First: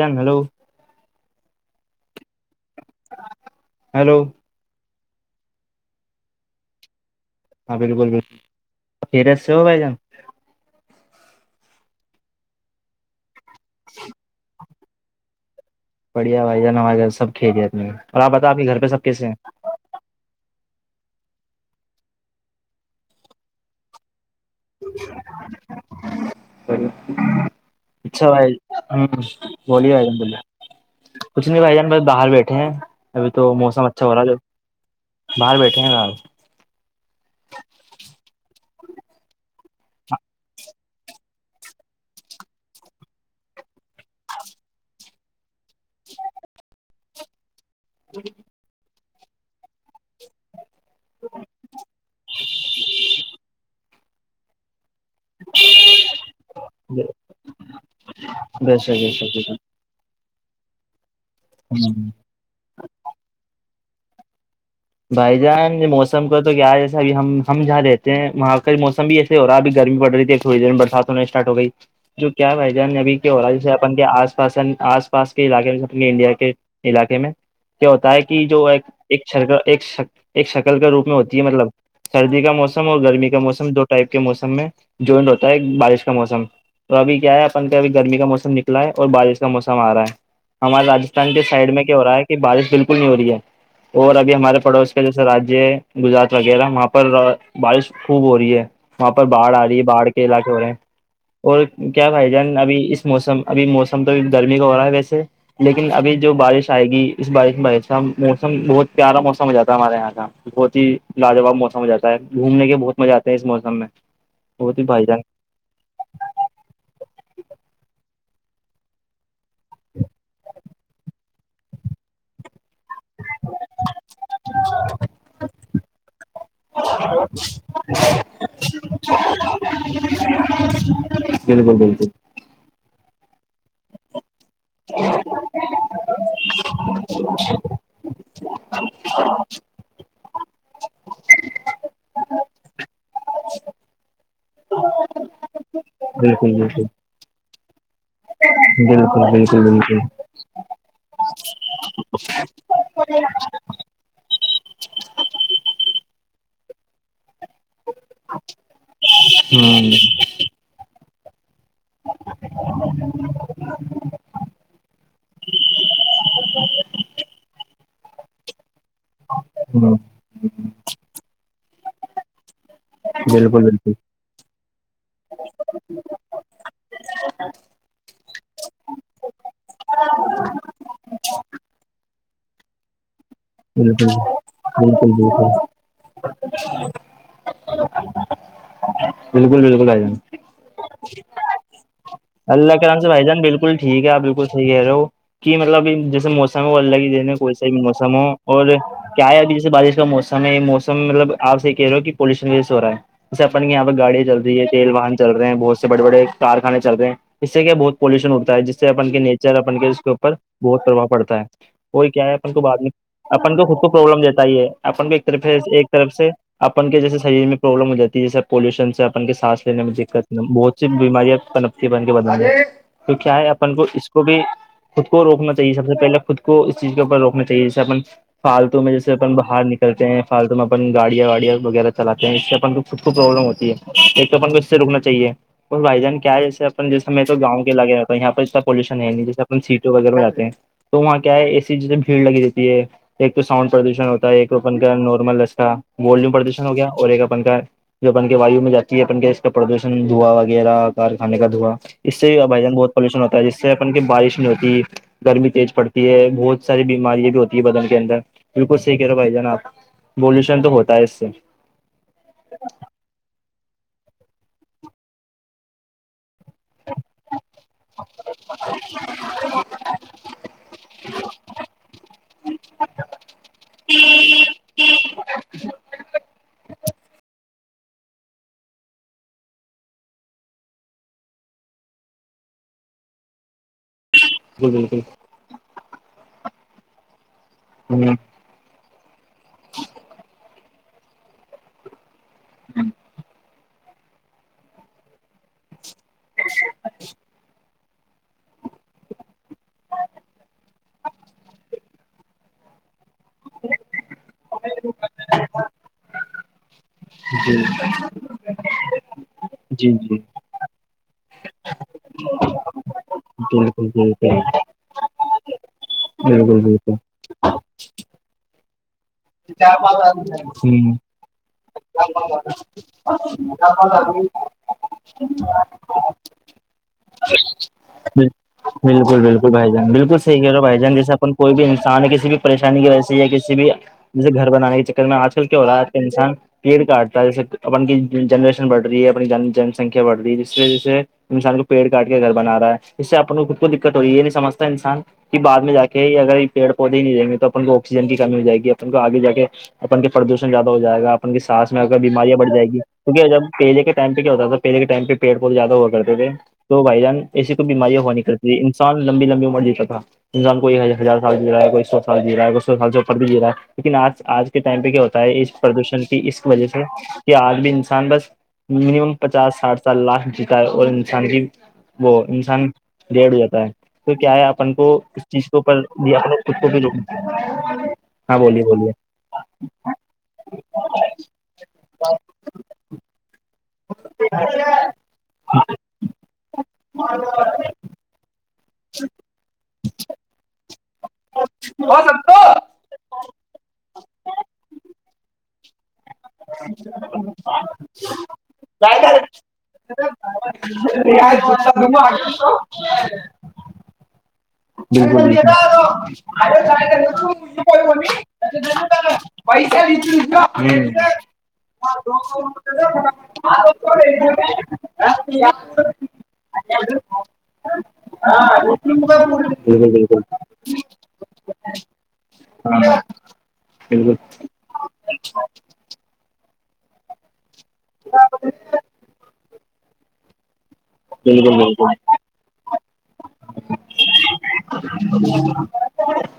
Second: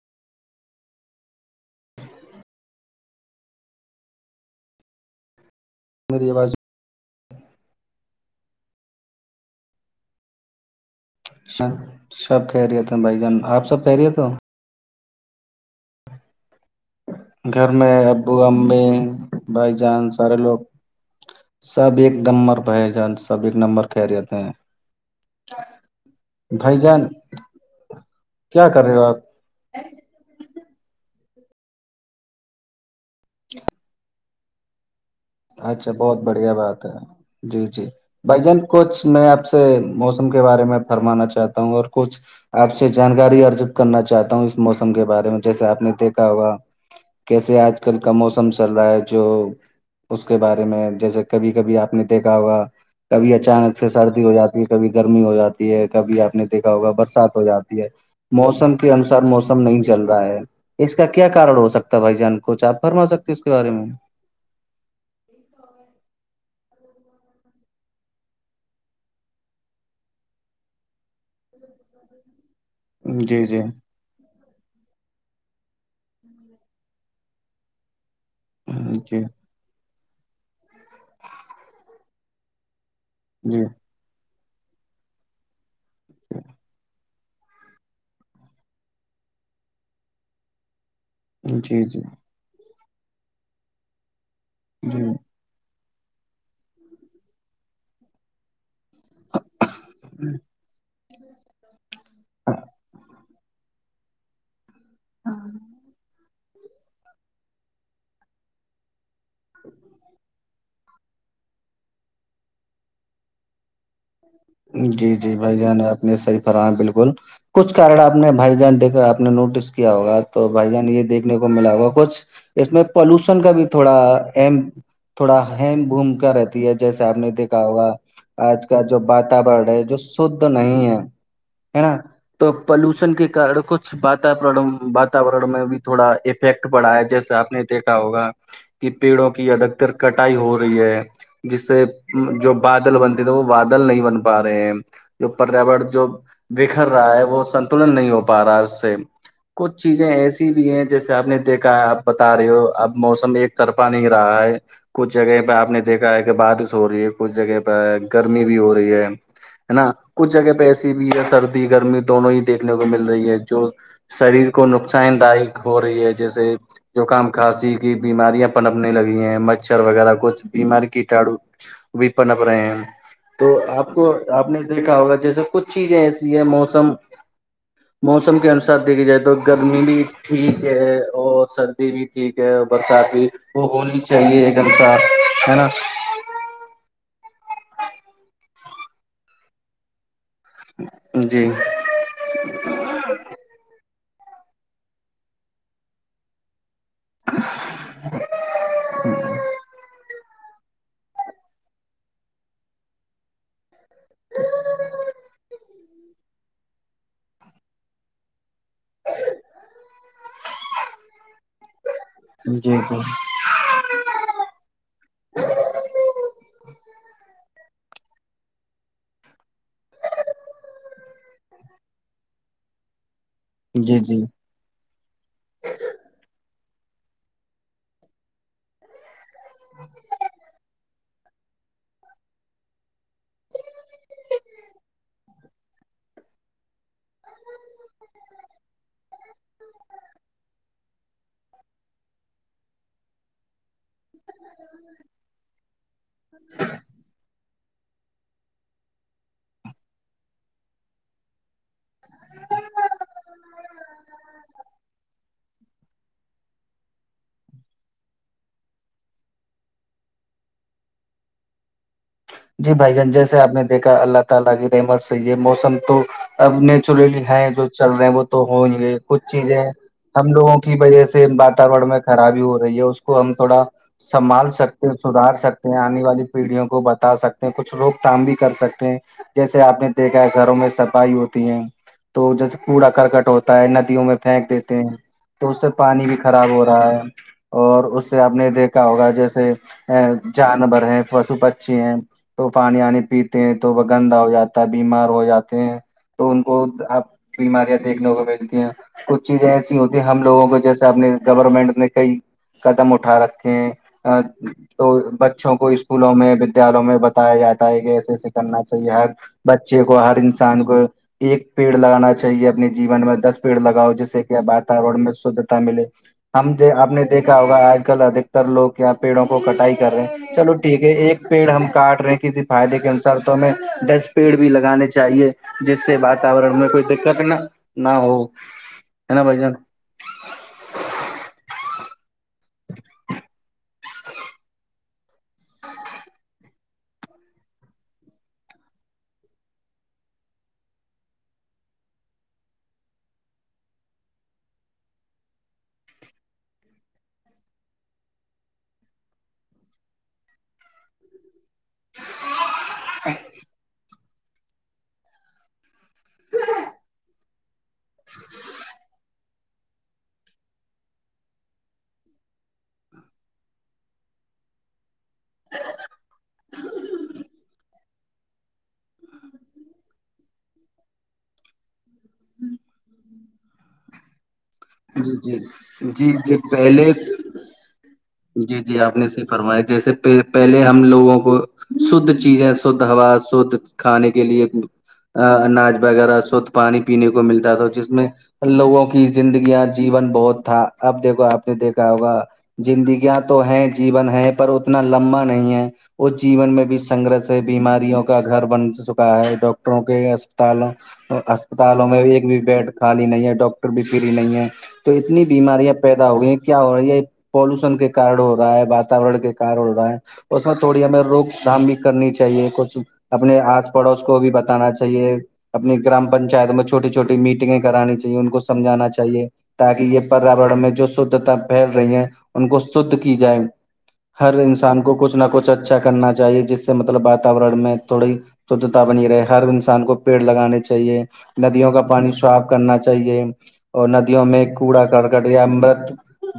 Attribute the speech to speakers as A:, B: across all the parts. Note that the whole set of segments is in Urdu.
A: جانلو ہیلو
B: میریواز
A: ہاں بالکل بالکل پرے سے ہو بھائی جان
B: سب سب کہہ رہیے تھے بھائی جان آپ سب کہہ رہے تھ
A: بڑھیا بائیا نواز
B: گھر میں ابو امی
A: کیسے
B: بھائی جان سارے لوگ سب ایک نمبر بھائی جان سب ایک نمبر خہریتے ہیں بھائی جان
A: اچھا بھائی
B: کیا کر رہے ہو
A: ہ
B: آپ
A: بولیم بلہ کچھ نہیں بھائی جان بس باہر بیٹھے ہیں ابھی تو موسم اچھا ہو رہا ہے جب
B: اچھا بہت بڑھیا بات ہے جی جی بھائی جان کچھ میں آپ سے موسم کے بارے میں فرمانا چاہتا ہوں اور کچھ آپ سے جانکاری ارجت کرنا چاہتا ہوں اس موسم کے بارے میں جیسے آپ نے دیکھا ہوا کیسے آج کل کا موسم چل رہا ہے جو اس کے بارے میں جیسے کبھی کبھی آپ نے دیکھا ہوگا کبھی اچانک سے سردی ہو جاتی کبھی گرمی ہو جاتی ہے کبھی آپ نے دیکھا ہوگا برسات ہو جاتی ہے موسم
A: بے
B: کے
A: شک بے
B: انسار
A: شک
B: موسم نہیں ج چل رہا ہے اس کا کیا کارن ہو
A: ہ
B: سکتا ہے بھائی جان کچھ آپ فرما سکتے اس کے بارے میں
A: بھائی جان موسم کو تو کیا ہے جیسا ابھی ہم ہم جہاں رہتے ہیں وہاں کا موسم بھی ایسے ہو رہا اب گرمی پڑ رہی تھی تھڑی دیر میں برسات ہونے اسٹارٹ ہو گئی جو کیا با ابھی ہو
B: جی
A: رہا
B: جی
A: جیسے اپ کے آس پاس آس پاس کے علاقے میں انڈیا کے علاقے میں کیا ہوتا ہے کہ جو
B: جی
A: ایک شر ایک شکل کے روپ میں ہوتی ہے مطلب سردی کا موسم اور گرمی کا
B: جی
A: موسم دو ٹائپ کے موسم میں جونٹ ہوتا ہے ایک بارش کا موسم تو ابھی کیا ہے اپن کابھی گرمی کا موسم نکلا ہے اور بارش کا موسم آ رہا ہے ہمارے راستھان کے سائڈ میں
B: جی
A: کیا ہو
B: جی
A: رہا ہے کہ بارش بالکل نہیں ہو رہی ہے اور اب ہمارے پڑوس کا
B: جی
A: جیسےاجیہ ہے گجرات وغیرہ وہاں پر بارش خوب ہو رہی ہے وہاں پر باڑھ آ رہی ہے باڑ کے علاقے ہو رہ ہے اور کیا بھائی جان ابھی اس موسم ابھی موسم تو ا گرمی کا ہو رہا ہے ویسے لیکن ابھی جو بارش آئے گی اس بارش میں موسم بہت پیارا موسم مم ہو جاتا ہمارے یہاں کا بہت ہی لاجواب موس ہواتا ہے گھومنے کے بہت مزہ آتے ہیں اس موسم میں بہت ہی
B: جی
A: جان
B: جی بھائی جان اپنے سری فرا بالکل کچھارن آپ نے بھائی جہان دیکھا آپ نے نوٹس کیا ہوگا تو بھائی جان یہ دیکھے دیکنے کو ملا ہوا کچھ اس میں پالوشن کا بھی تھوڑا ام تھوڑا ہیم بھوم کا رہتی ہے جیسے آپ نے دیکھا ہوگا آج کا جو واتورن ہے جو شھ نہیں ہے
A: بالکل
B: ہے نا
A: بالکل
B: تو پلوشن کے کارن کچھ وات واتورن میں بھی تھوڑا ایک افیکٹ پڑا ہے جیسے آپ نے دیکھا ہوگا کہ پیڑوں کی ادھکتر کٹائی ہو رہی ہے جس سے جو بادل بنتے تھے وہ بادل نہیں بن پا رہے ہیں جو پریاور جو
A: بالکل
B: بکھر رہا ہے وہ سنت ن نہیں ہو پا رہا ہے اس سے کچھ چیزیں ایسی بھی ہے جیسے آپ نے دیکھا ہے آپ بتا رہے ہو اب موسم ایک طرفہ نہیں رہا ہے کچھ جگہ پہ آپ نے دیکھا ہے کہ بارش ہو رہی ہے کچھ جگہ پہ گرمی بھی ہو رہی ہے ہے نا کچھ جگہ پہ ایسی بھی ہے سردی گرمی دونوں ہی دیکھنے کو مل رہی ہے جو شریر کو نقصان داک ہو رہی ہے جیسے زکام کھاسی کی بیماریاں پنپنے لگی ہیں مچھر وغیرہ کچھ بیماری کیٹاڑو و پنا پ رہے ہیں تو
A: بالکل بالکل بالکل بالکل ہ ہ بالکل بالکل
B: آپ کو آپ نے دیکھا ہوگا جیسے کچھ چیزیں ایسی ہے موسم
A: ہ
B: موسم کے انوسار دیکھھی جائے تو گرمی بھی ٹھیک ہے اور سر بھی ٹھیک ہے برسات بھی وہ ہونی
A: بالکل بالکل
B: چاہیے ایک انسار
A: بالکل
B: ہے نا
A: بالکل بالکل آ جان
B: جی
A: اللہ کرام سے بھائی جان بالکل ٹھیک ہے آپ بالکل صحیح ہے رہو کہ مطلب جیسے موسم الگ ہی دنے کوسا بھی موسم ہو اور کیا ہے اب جیسے بارش کا موسم ہم موسم مطلب آپ یہ کہہ رہے ہو کہ پولوشن وی ہو رہا ہے جس اپن آپ گاڑیاں چل رہی تیل واہن چلے ہیں بہت سے بڑے بڑے کخانے چل رہ ہیں اس سے کیا بہت پولوشن ہوتا ہےس سے اپن کے نیچر اپن کے اس کے اوپر بہت پربھؤ پڑتا ہے اور کیا ہے اپ کو
B: جی
A: بعد میں
B: جی
A: اپن کو خود کو پرابلم دیتا ہی ہے اپن کو ایک طرف ایک طرف سے اپن کے جیسے شریر میں پروابلم ہو جی ہے جیسے پولوشن سے اپن کے سانس لینے میں دقت بہت بیماریاں کنپی بن کے بدلے تو کیا ہے آپ اپ کو
B: جی
A: اس
B: جی
A: کو بھی خود کو روکنا چاہیے سب سے پہلے خود کو اس چیز کے اوپر روکنا چاہیے جیسے اپ فالتو میں جیسے اپن باہر نکلتے ہیں فالتو میں اپن گاڑیاں واڑیاں وغیرہ چلاتے ہیں اس سے اپن کو خود کو پرابلم ہوتی ہے ایک تو اپن کو اس سے رکنا چاہیے اور بھائی جان کیا جیسے اپ جیسے میں تو گؤں کے علاے رہتا ہوں یہاں پر ا پالوشن ہے نہیں جیسے اپ سٹ وغیرہ میں جتے ہیں تو وہاں کیا ہے اے سی جیسے بھیڑ لگی جاتتی ہے ایک تو سؤنڈ پردوشن ہوتا ہے ایک تو اپن کا نارمل کا وولوم پردوشن ہو گیا اور ایک اپن کا جو اپن کے وایو میں جاتی ہے اپن کے اس کا پردوشن دھواں وغیرہ کار کانے کا دھوا اس سے بائی جان بہت پالوشن ہوتا ہے جس سے اپن کی بارش نہیں ہوتی گرمی تیز پڑتی تی ہے بہت ساری بیماریا بھی ہوتی ہے بدن کے اندر بالک صحی کہہ رہو بھائی جانا آپ بولوشن تو ہوتا ہے اس سے
B: جی بھائی جان جیسے آپ نے دیکھا اللہ تعالا کی رحمت سے یہ موسم تو اب نیچورلی ہے جو چل رہا ہیں وہ تو ہو نہیں گے کچھ چیزیں ہم لوگوں کی وجہ سے واتورن میں خرابی ہو رہی ہے اس کو ہم تھوڑا سنبھال سکتے ہیں سدار سکتے ہیں آنے والی پیڑھیوں کو ب سکتے ہیں کچھ روک تھام بھی کر سکتے ہیں جیسے آپ نے دیکھا ہے گھروں میں صفائی ہوتی ہے تو جیسے کوڑا کرکٹ ہوتا ہے ندیوں میں پھینک دیتے ہیں
A: بالکل
B: تو اس سے پانی بھی خراب ہو رہا ہے اور
A: بالکل
B: اس
A: ہ
B: سے آپ نے دیکھ ہوگا جیسے جانور ہیں پشو پکچی ہیں تو پانی آانی پیتے ہیں تو وہ گندا ہو جاتا ہے بیمار ہو جاتے ہیں تو ان کو آپ بیماریاں دیکھنے کو بیلتی ہیں کچھ چیزیں ایسی ہوتی ہیں ہم لوگوں کو جیسے اپنے گورنمنٹ نے کئی قدم اٹھا رکھا تو بچوں کو اسکولوں میں میں بتایا
A: جی
B: جاتا ہے کہ ایسے ایسے کرنا چاہیے ہر بچے
A: جی
B: کو
A: جی
B: ہر کسان کو ایک پیڑ لگانا چاہیے اپنے جین میں دس پیڑ
A: بالکل
B: لگاؤ جیسے کہ
A: بالکل
B: بات میں شدھتا ملے ہم
A: بالکل
B: آپ نے دیکھا ہوگا آج کل ادھکتر لوگ کیا پیڑوں کو کٹائی کر رہے ہیں چلو ٹھیک ہے ایک پیڑ ہم کاٹ رہے کسی فائدے کے انسار تو ہمیں ڈس پیڈ بھی لگانے چاہیے
A: بالکل
B: جس سے
A: ہ
B: بات وورن میں کوئی دقت نا نہ ہو ہے
A: بالکل
B: نا بھائی
A: بالکل
B: جان
A: بالکل صحیح ہے رہو بھائی جان جیسےن کوئی بھی انسان کسی بھی پریشانی کی وجہ سے یا کسی بھی جیسے گھر بنے کے چکر میں آج کل کیا ہو رہا آ ہے انسان پیڑ کاٹتا ہے جیسے اپن کی جنریشن بڑھ رہی ہے اپنی جن سنکھیا بڑھ رہی ہے جس وجہ سے انسان کو پیڑ کاٹ کے گھر بنا رہا ہے اس سے اپنے کو خود کو دقت ہو رہی یہ نہیں سمجتا انسان کہ بعد میں جا کے ہی اگر پیڑ پودے ہی نہیں جائیں گے تو اپن کو آکسیجن کی کمی ہو جائے گی اپن کو آگے جا کے اپن کے پردوشن زیادہ ہو جائے گا اپن کی سانس میں اگر بیماریاں بھ جائ گی کیونکہ جب پہجے کے ٹائم پہ کیا ہوتا ہے تو پہل کے ٹائ پڑ بہت زیادہ ہو کرتے تھے تو بھائی جان ایسی کوئی بیماریا ہوا نہیں کرتی تھ انسان لمبی لمبی عمر جیتا تھا انسان کوئی ہزار سال جی رہا ہے کوئی سو سال جی رہا ہے کوئی سو سال سے اوپر بھی جیا ہے لیکن آج آج ٹائم پہ کیا ہوتا ہے اس پردوشن کی اس وجہ سے کہ آج بھی انسان بس منیمم پچاس ساٹھ سات لاکھ جیتا ہے اور انسان کی وہ انسان ڈیڑ ہو جاتا ہے تو کیا ہے اپن کو
B: جی
A: ک
B: جی
A: چیز کو اوپر
B: جی
A: دیا
B: جی
A: اپ خود کو بھی
B: پہلے
A: رک
B: جی جی آپ نے صرف فرمایا جیسے پ پہلے ہم لوگوں کو شھ چیزیں شھ ہوا شھ کھانے کے لیے اناج وغیرہ شھ پانی
A: ہو
B: پینے کو ملتا تھا جس میں لوگوں کی زندگیاں جیون بہت تھا اب دیکھو آپ نے دیکھا ہوگا
A: سکتا
B: زندگیاں تو ہیں جیون ہے پر اتنا لمبا نہیں ہے اس جیون میں بھی سنگرش ہے بیماریوں کا گھر بن چکا ہے ڈاکٹروں کے
A: بالکل
B: اسپتالوں اسپتالوں میں ایک بھی بیڈ خالی نہیں ہے ڈاکٹر بھی فری نہیں ہے تو اتنی بیماریاں پیدا ہو گئی ہیں کیا ہو رہی ہے پولوشن کے کارن ہو رہا ہے واتاورن کے ار ہو رہا ہے اس میں تھوڑی ہمیں روک تھام بھی کرنی چاہیے کچھ اپنے آس پڑوس کو بھی بتانا چاہے چاہیے اپنی گرام پنچات
A: بالکل
B: میں چھوٹی چھوٹی میٹنگیں کرانی چاہیے ان کو
A: ہاں
B: سمجھانا
A: بالکل
B: چاہیے تاکہ
A: بالکل
B: یہ پریاورن میں جو شھتا پھیل رہی ہے ان کو شھ کی جائے ہر انسان کو کھ نہ کچھ اچھا کرنا چاہیے جس سے مطلب واورن میں تھوڑی شدھتا بنی رہے ہر انسان کو پیڑ لگانے چاہیے ندیوں کا پانی صاف کرنا چاہیے اور ند میں کوڑا کرکٹ یا م مرت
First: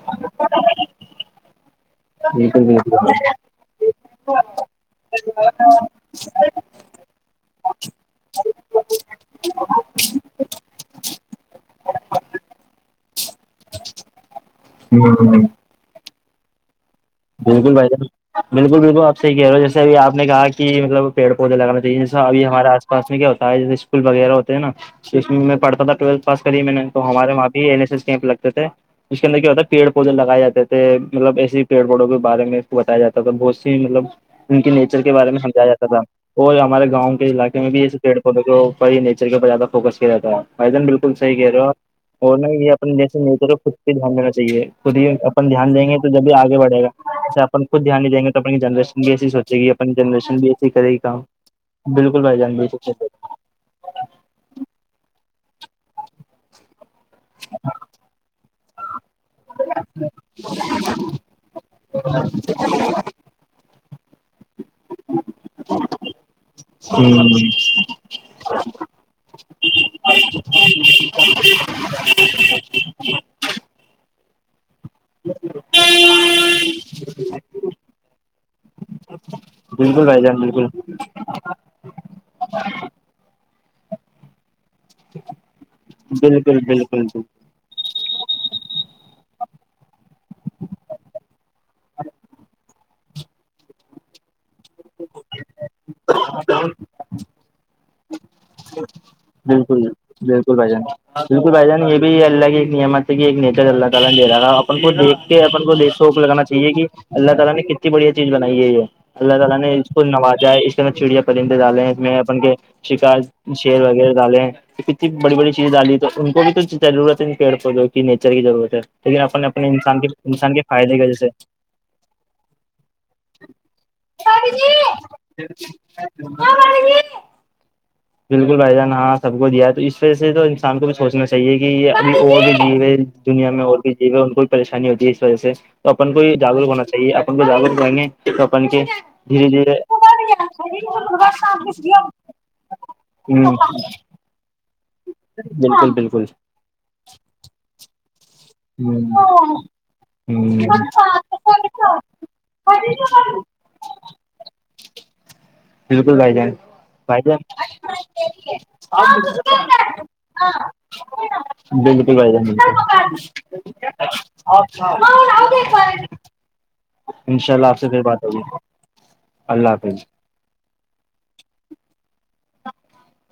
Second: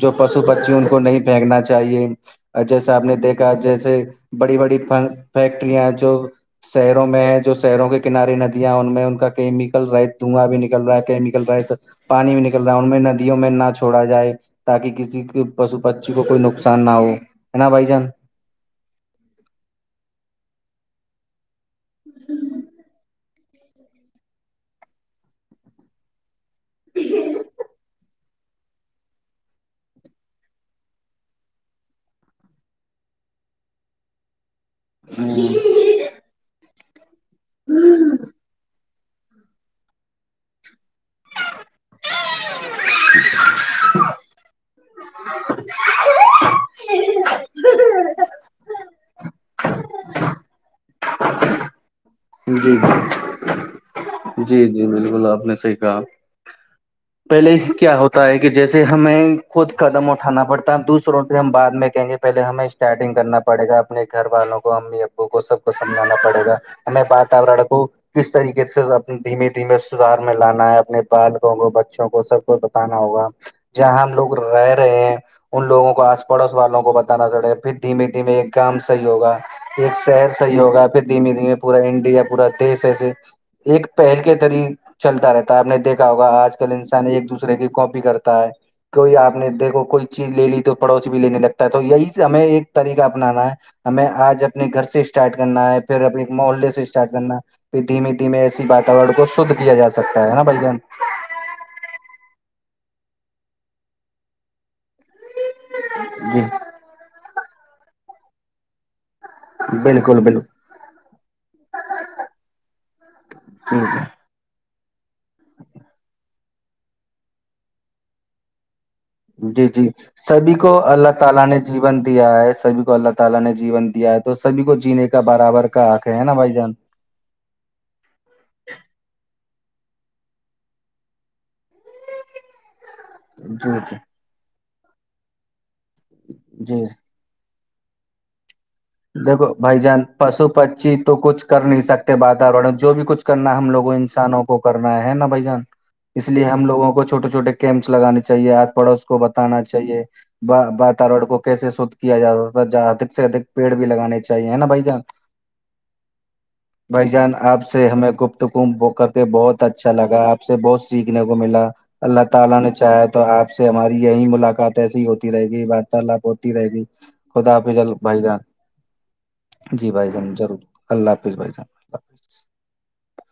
B: جو پشو پچی ان کو نہیں پھینکنا چاہیے
A: بالکل بالکل
B: جیسے آپ
A: بالکل
B: نے دیکھا جیسے بڑی بڑی فیکٹریاں جو شہروں میں ہے جو شہروں کے کنارے ندیاں ہیں ان میں ان کا کیمیکل رہ دھواں بھی نکل رہا ہے کیمیکل رہیت پانی بھی نہیں ن میں ندیوں میں نہ چھڑا جائے تاکہ کسی
A: ہوں
B: کے پشو پچی کو کوئی نقصان نہ ہو
A: بالکل بھائی جان بالکل بالکل آپ صح کہہ رہے ہو جیسےبھی آپ نےا کہ مطلب پیڑ پودے لگانے جیسا ابھی ہمارے آس پاس میں کیا ہوتا ہے جے اسکول وغیر ہوتے نا تو اس میں پڑھتا تھا ٹویلتھ س کری میں نے تو ہمارے وہاں بھی این ایس ایس کیمپ لگا تھے اس کے اندر کیا ہوتا تھا پیڑ پودے لگائے جاتے تھے مطلب ایسی پیڑ پڑوں کے بارے میں کو بتایا جاتا تھا بہت سی مطلب ان کے نیچر کے بارے میں سمجایا جاتا تھا اور ہمارے گاؤں کے علاقے میں بھی ایسے پیڑ پودے جو یچر کے ا زیادہ فکس کیا جاتا ہےن بالکل صح کہہ رہو آپ اور نہ یہ اپ جیسے نیچر کو خودہ دھیان دینا چاہیے خود ہی اپن دھیان دیں گے تو جب آپ بڑے گا جسے اپ خود دھیان نہیں دیں گے تو اپنی جنریشن بھی ایسی سوچے گی اپنی جنریشن بھی ایسی کرے گی کام بالکل بھائی جان بھی
B: جی
A: سک
B: جی جی جی بالکل آپ نے صحی کہا پہلے کیا ہوتا ہے کہ جیسے ہمیں خود قدم اٹھانا پڑتا ہے دوسروں سے ہم بد میں کہیں گے پہلے ہمیں اسٹارٹنگ کرنا پڑے گا اپنے گھر والوں کو امی ابو کو سب کو سمجھانا پڑے گا ہم میں واتور کو کس طریقے سےب دھیمے دھیمے سدار میں لانا ہے اپنے بالکوں کو بچوں کو سب کو بتانا ہوگا جہاں ہم لوگ رہ رہے ہیں ان لوگوں کو آس پا پڑوس والوں کو بتانا پڑےا پھر دھیمے دھیمے ایک کام صحی ہوگا ایک
A: بالکل بھائی
B: شہر
A: جان
B: صحی
A: بالکل
B: ہوگا پھر دھیمے دھیمے پورا انڈیا پورا دیش ایسے ایک پہل کے طری چلتا رہتا آپ نے دیکھا ہوگا
A: بالکل
B: آج
A: بالکل
B: کل انسان
A: بالکل
B: ایک دوسرے کی کاپی کرتا ہے کوئی آپ نے دیکھو کوئی چیز لے لی تو پڑوسی بھی لینے لگتا ہے تو یہی ہمیں ایک طریقہ اپنانا ہے ہمیں آج اپنے گھر سے اسٹارٹ کرنا ہے پھر اپنے ایک محلے سے اسٹارٹ کرنا ہے پھر دھیمے دھیمےے واتاورن کو شھ کیا
A: بالکل
B: جا سکتا ہے نا
A: بالکل
B: بھ
A: بھائی
B: جان
A: بھائی جان یہ بھی اللہ کی نعمت نیچر تک اللہ تعالی اندھیرا تھا اپن کو دیکھ کے اپن کو د سوک
B: جی
A: لگانا چاہیے کہ اللہ تعالی نے کتنی بڑھیا چیز بنائی ہے یہ اللہ تعالی نے اس کو
B: بالکل بالکل
A: نوازائے اس طرح چڑیا پرندے ڈالے ہیں میں اپن کے شکار شر وغیرہ ڈالے ہیں کتنی بڑی بڑی چیزیں ڈالی تو ان کو بھی تو ضرورت ہے پیڑ پودوں کی نیچر کی ضرورت ہے لیکن اپن
B: جی
A: اپنے
B: جی
A: انسان کے انسان
B: سبھی
A: کے
B: کو
A: فائدے کی
B: اللہ
A: وجہ سے
B: تعالی نے جیون دیا ہے سبھی کو اللہ تعالی نے جین دیا ہے تو سبھی کو جینے کا برابر کا آنکھ ہے نا بھائی جان
A: بالکل بھائی جان ہاں سب کو دیا تو اس وجہ سے تو انسان کو بھی سوچنا چاہیے کہ یہنی اور بھی دیے ہو دنیا میں اور
B: جی
A: بھی
B: جی
A: جیو ہے ان کو بھی پریشانی ہوتی ہے اس وجہ سے تو اپن کو جاگروک ہونا
B: جی
A: چاہیے کو جاگرکیں گے ک اپن کے دھیرے
B: دیکھو
A: دھیرے
B: بھائی
A: ہوں
B: جان پشو پچھی تو کچھ کر نہیں سکتے واتورن جو بھی کچھ کرنا ہم لوگوں انسانوں کو کرنا ہے نا بھ جان
A: بالکل بالکل
B: اس لیے ہم لوگ کو چوٹے چھوے کیمپس لگانے چاہیے آس پڑوس کو بتانا چاہیے واتاور کو کیسے شھ کیا جاتا تھا ج ادک سے ادک پیڑ بھی لگانے چاہیے نا بھائی جان
A: بالکل بھا ی جان
B: بھائی
A: بھای جان
B: آپ سے ہمیں گفتگو کر کے بہت اچھا لگا آپ سے بہت سیکھنے کو ملا
A: بالکل
B: اللہ
A: بھائی جان
B: تعالی نے چاہا تو
A: بکل
B: آپ سے ہماری یہی ملاقات ایسی ہوتی رہے گی وارتالپ ہوتی رہے گی
A: انشاء
B: خدا
A: اللہ آپ سے
B: حفضل
A: پھر
B: بھائی
A: بات
B: جان
A: ہوگی اللہ
B: جی
A: حافظ
B: بھائی جان ضرور اللہ حافظ بھائی جان اللہ حافظ
A: ہاں [unintelligible]